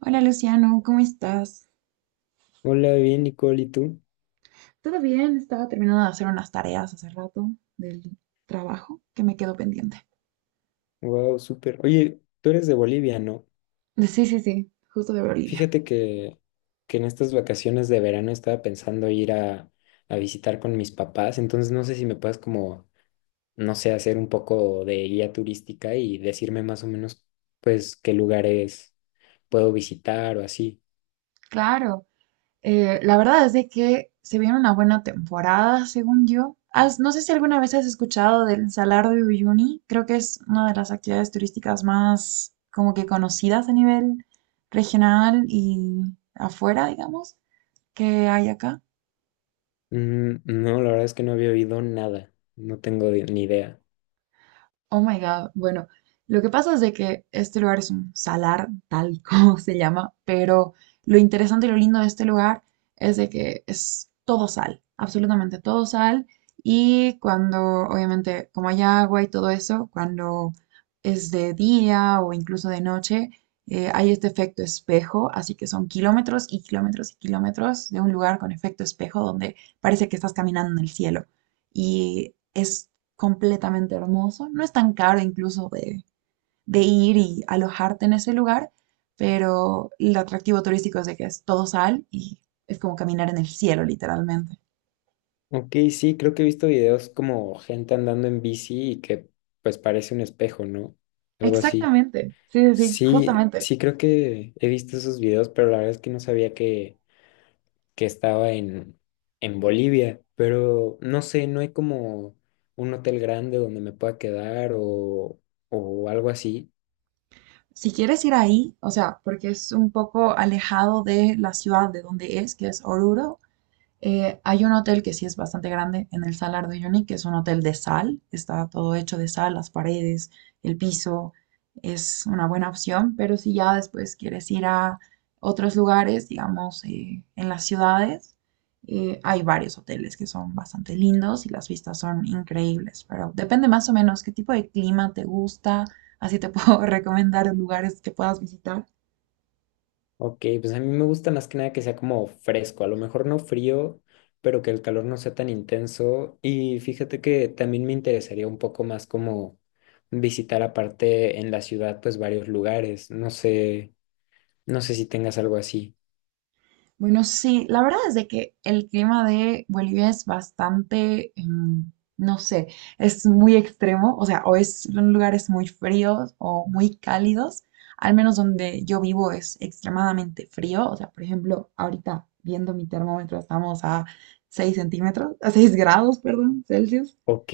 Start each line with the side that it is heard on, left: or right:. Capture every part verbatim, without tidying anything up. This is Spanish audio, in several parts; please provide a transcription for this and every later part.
right: Hola Luciano, ¿cómo estás?
left: Hola, bien, Nicole, ¿y tú?
right: Todo bien, estaba terminando de hacer unas tareas hace rato del trabajo que me quedó pendiente.
left: Wow, súper. Oye, tú eres de Bolivia, ¿no?
right: Sí, sí, sí. Justo de Bolivia.
left: Fíjate que, que en estas vacaciones de verano estaba pensando ir a, a visitar con mis papás, entonces no sé si me puedes como, no sé, hacer un poco de guía turística y decirme más o menos, pues, qué lugares puedo visitar o así.
right: Claro. Eh, la verdad es de que se viene una buena temporada, según yo. Has- no sé si alguna vez has escuchado del Salar de Uyuni. Creo que es una de las actividades turísticas más como que conocidas a nivel regional y afuera, digamos, que hay acá.
left: Mm, no, la verdad es que no había oído nada, no tengo ni idea.
right: Oh my God. Bueno, lo que pasa es de que este lugar es un salar, tal como se llama, pero lo interesante y lo lindo de este lugar es de que es todo sal, absolutamente todo sal. Y cuando, obviamente, como hay agua y todo eso, cuando es de día o incluso de noche, eh, hay este efecto espejo, así que son kilómetros y kilómetros y kilómetros de un lugar con efecto espejo donde parece que estás caminando en el cielo. Y es completamente hermoso. No es tan caro incluso de, de ir y alojarte en ese lugar, pero el atractivo turístico es de que es todo sal y es como caminar en el cielo, literalmente.
left: Ok, sí, creo que he visto videos como gente andando en bici y que pues parece un espejo, ¿no? Algo así.
right: Exactamente, sí, sí, sí,
left: Sí,
right: justamente.
left: sí creo que he visto esos videos, pero la verdad es que no sabía que, que estaba en, en Bolivia. Pero no sé, no hay como un hotel grande donde me pueda quedar o, o algo así.
right: Si quieres ir ahí, o sea, porque es un poco alejado de la ciudad de donde es, que es Oruro, Eh, hay un hotel que sí es bastante grande en el Salar de Uyuni, que es un hotel de sal, está todo hecho de sal, las paredes, el piso, es una buena opción, pero si ya después quieres ir a otros lugares, digamos, eh, en las ciudades, eh, hay varios hoteles que son bastante lindos y las vistas son increíbles, pero depende más o menos qué tipo de clima te gusta, así te puedo recomendar lugares que puedas visitar.
left: Ok, pues a mí me gusta más que nada que sea como fresco, a lo mejor no frío, pero que el calor no sea tan intenso. Y fíjate que también me interesaría un poco más como visitar aparte en la ciudad, pues varios lugares. No sé, no sé si tengas algo así.
right: Bueno, sí, la verdad es de que el clima de Bolivia es bastante, em, no sé, es muy extremo, o sea, o es en lugares muy fríos o muy cálidos, al menos donde yo vivo es extremadamente frío, o sea, por ejemplo, ahorita viendo mi termómetro estamos a seis centímetros, a seis grados, perdón, Celsius.
left: Ok.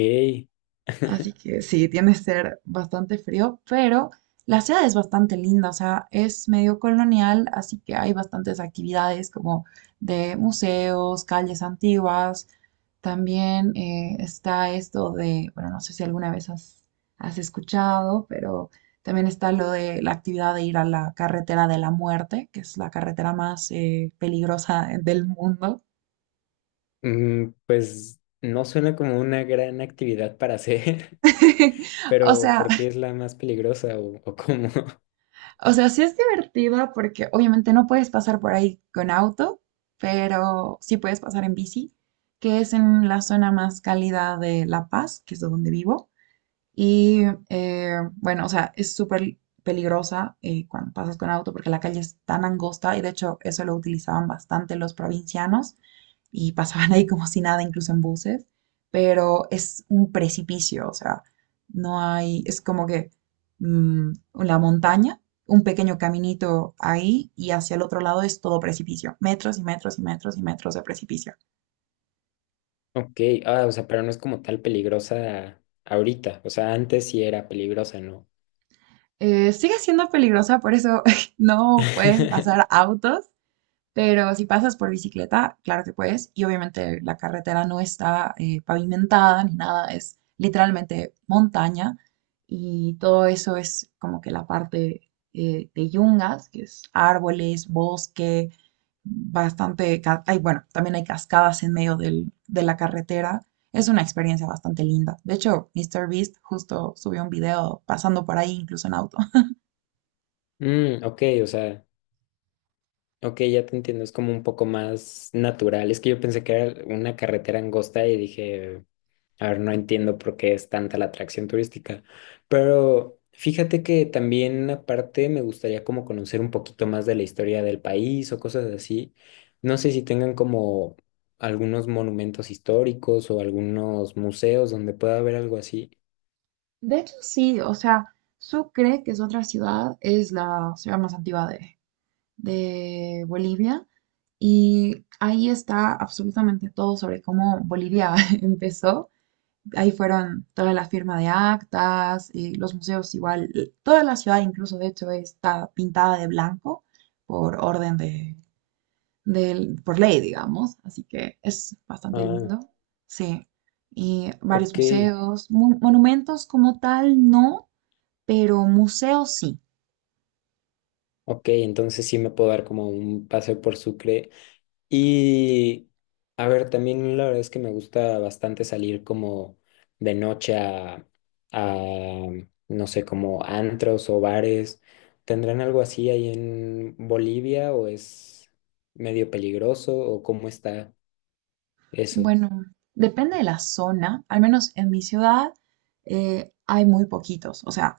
right: Así que sí, tiene que ser bastante frío, pero la ciudad es bastante linda, o sea, es medio colonial, así que hay bastantes actividades como de museos, calles antiguas. También eh, está esto de, bueno, no sé si alguna vez has, has escuchado, pero también está lo de la actividad de ir a la carretera de la muerte, que es la carretera más eh, peligrosa del mundo.
left: Mm, pues no suena como una gran actividad para hacer.
right: O
left: Pero
right: sea,
left: ¿por qué es la más peligrosa o, o cómo?
right: o sea, sí es divertida porque obviamente no puedes pasar por ahí con auto, pero sí puedes pasar en bici, que es en la zona más cálida de La Paz, que es de donde vivo. Y eh, bueno, o sea, es súper peligrosa eh, cuando pasas con auto porque la calle es tan angosta y de hecho eso lo utilizaban bastante los provincianos y pasaban ahí como si nada, incluso en buses, pero es un precipicio, o sea, no hay, es como que mm, la montaña, un pequeño caminito ahí y hacia el otro lado es todo precipicio, metros y metros y metros y metros de precipicio.
left: Ok, ah, o sea, pero no es como tal peligrosa ahorita. O sea, antes sí era peligrosa, ¿no?
right: Eh, sigue siendo peligrosa, por eso no pueden pasar autos. Pero si pasas por bicicleta, claro que puedes. Y obviamente la carretera no está eh, pavimentada ni nada, es literalmente montaña. Y todo eso es como que la parte eh, de yungas, que es árboles, bosque, bastante... ca- Hay, bueno, también hay cascadas en medio del- de la carretera. Es una experiencia bastante linda. De hecho, míster Beast justo subió un video pasando por ahí, incluso en auto.
left: Mm, ok, o sea, ok, ya te entiendo. Es como un poco más natural. Es que yo pensé que era una carretera angosta y dije. A ver, no entiendo por qué es tanta la atracción turística, pero fíjate que también aparte me gustaría como conocer un poquito más de la historia del país o cosas así. No sé si tengan como algunos monumentos históricos o algunos museos donde pueda haber algo así.
right: De hecho, sí, o sea, Sucre, que es otra ciudad, es la ciudad más antigua de, de Bolivia y ahí está absolutamente todo sobre cómo Bolivia empezó. Ahí fueron toda la firma de actas y los museos igual. Y toda la ciudad incluso, de hecho, está pintada de blanco por orden de, del- por ley, digamos. Así que es bastante
left: Ah,
right: lindo. Sí. Y varios
left: ok,
right: museos, mon- monumentos como tal, no, pero museos sí.
left: ok, entonces sí me puedo dar como un paseo por Sucre. Y a ver, también la verdad es que me gusta bastante salir como de noche a, a, no sé, como antros o bares. ¿Tendrán algo así ahí en Bolivia o es medio peligroso o cómo está eso?
right: Bueno, depende de la zona, al menos en mi ciudad eh, hay muy poquitos. O sea,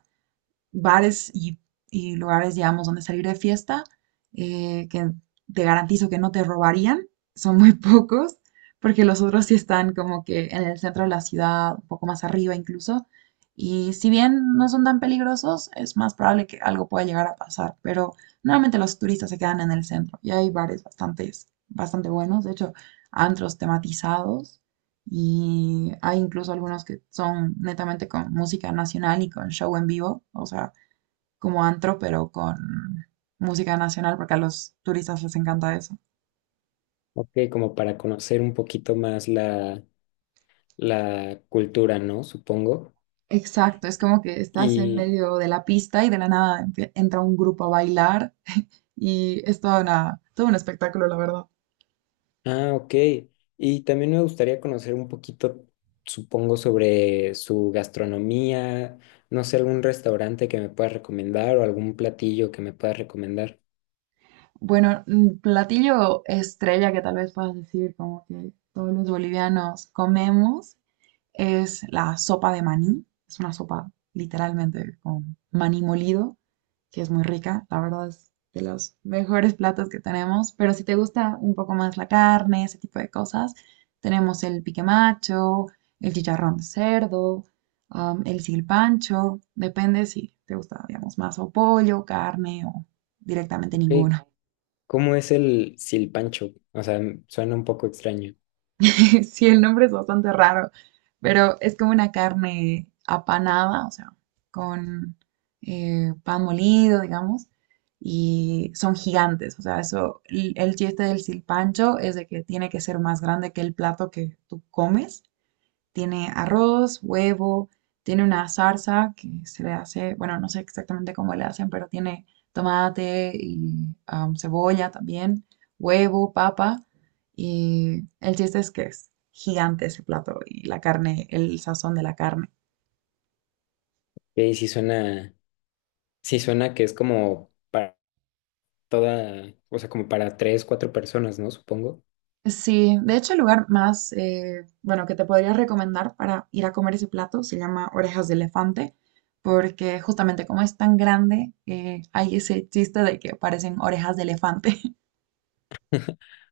right: bares y, y lugares, digamos, donde salir de fiesta, eh, que te garantizo que no te robarían, son muy pocos, porque los otros sí están como que en el centro de la ciudad, un poco más arriba incluso. Y si bien no son tan peligrosos, es más probable que algo pueda llegar a pasar, pero normalmente los turistas se quedan en el centro y hay bares bastantes, bastante buenos, de hecho, antros tematizados, y hay incluso algunos que son netamente con música nacional y con show en vivo, o sea, como antro, pero con música nacional, porque a los turistas les encanta eso.
left: Ok, como para conocer un poquito más la, la cultura, ¿no? Supongo.
right: Exacto, es como que estás en
left: Y
right: medio de la pista y de la nada empie- entra un grupo a bailar y es toda una, todo un espectáculo, la verdad.
left: ah, ok. Y también me gustaría conocer un poquito, supongo, sobre su gastronomía, no sé, algún restaurante que me puedas recomendar o algún platillo que me puedas recomendar.
right: Bueno, mm, platillo estrella que tal vez puedas decir como que todos los bolivianos comemos es la sopa de maní. Es una sopa literalmente con maní molido, que es muy rica. La verdad es de los mejores platos que tenemos. Pero si te gusta un poco más la carne, ese tipo de cosas, tenemos el pique macho, el chicharrón de cerdo, um, el silpancho. Depende si te gusta, digamos, más o pollo, carne o directamente
left: Ok,
right: ninguno.
left: ¿cómo es el silpancho? O sea, m- suena un poco extraño.
right: Sí, el nombre es bastante raro, pero es como una carne apanada, o sea, con eh, pan molido, digamos, y son gigantes, o sea, eso, el el chiste del silpancho es de que tiene que ser más grande que el plato que tú comes, tiene arroz, huevo, tiene una salsa que se le hace, bueno, no sé exactamente cómo le hacen, pero tiene tomate y am, cebolla también, huevo, papa. Y el chiste es que es gigante ese plato y la carne, el sazón de la carne.
left: Ok, sí suena, sí suena que es como para toda, o sea, como para tres, cuatro personas, ¿no? Supongo.
right: Sí, de hecho el lugar más, eh, bueno, que te podría recomendar para ir a comer ese plato se llama Orejas de Elefante, porque justamente como es tan grande, eh, hay ese chiste de que parecen orejas de elefante.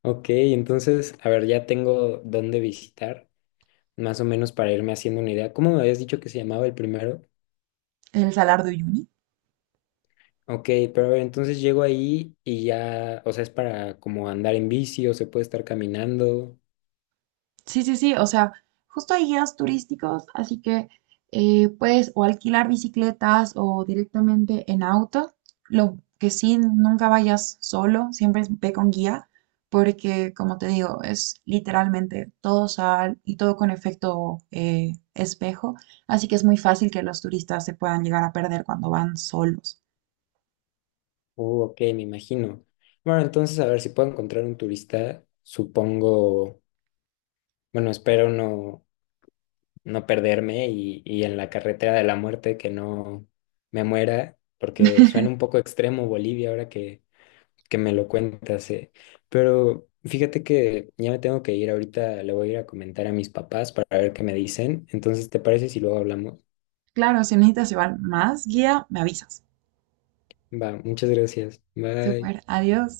left: Ok, entonces, a ver, ya tengo dónde visitar, más o menos para irme haciendo una idea. ¿Cómo me habías dicho que se llamaba el primero?
right: El Salar de Uyuni.
left: Ok, pero a ver, entonces llego ahí y ya, o sea, es para como andar en bici o se puede estar caminando.
right: Sí, sí, sí, o sea, justo hay guías turísticos, así que eh, puedes o alquilar bicicletas o directamente en auto. Lo que sí, nunca vayas solo, siempre ve con guía, porque como te digo, es literalmente todo sal y todo con efecto eh, espejo, así que es muy fácil que los turistas se puedan llegar a perder cuando van solos.
left: Uh, ok, me imagino. Bueno, entonces a ver si puedo encontrar un turista, supongo, bueno, espero no, no perderme y, y en la carretera de la muerte que no me muera, porque suena un poco extremo Bolivia ahora que, que me lo cuentas, eh. Pero fíjate que ya me tengo que ir ahorita, le voy a ir a comentar a mis papás para ver qué me dicen. Entonces, ¿te parece si luego hablamos?
right: Claro, si necesitas llevar más guía, me avisas.
left: Va, muchas gracias.
right: Súper,
left: Bye.
right: adiós.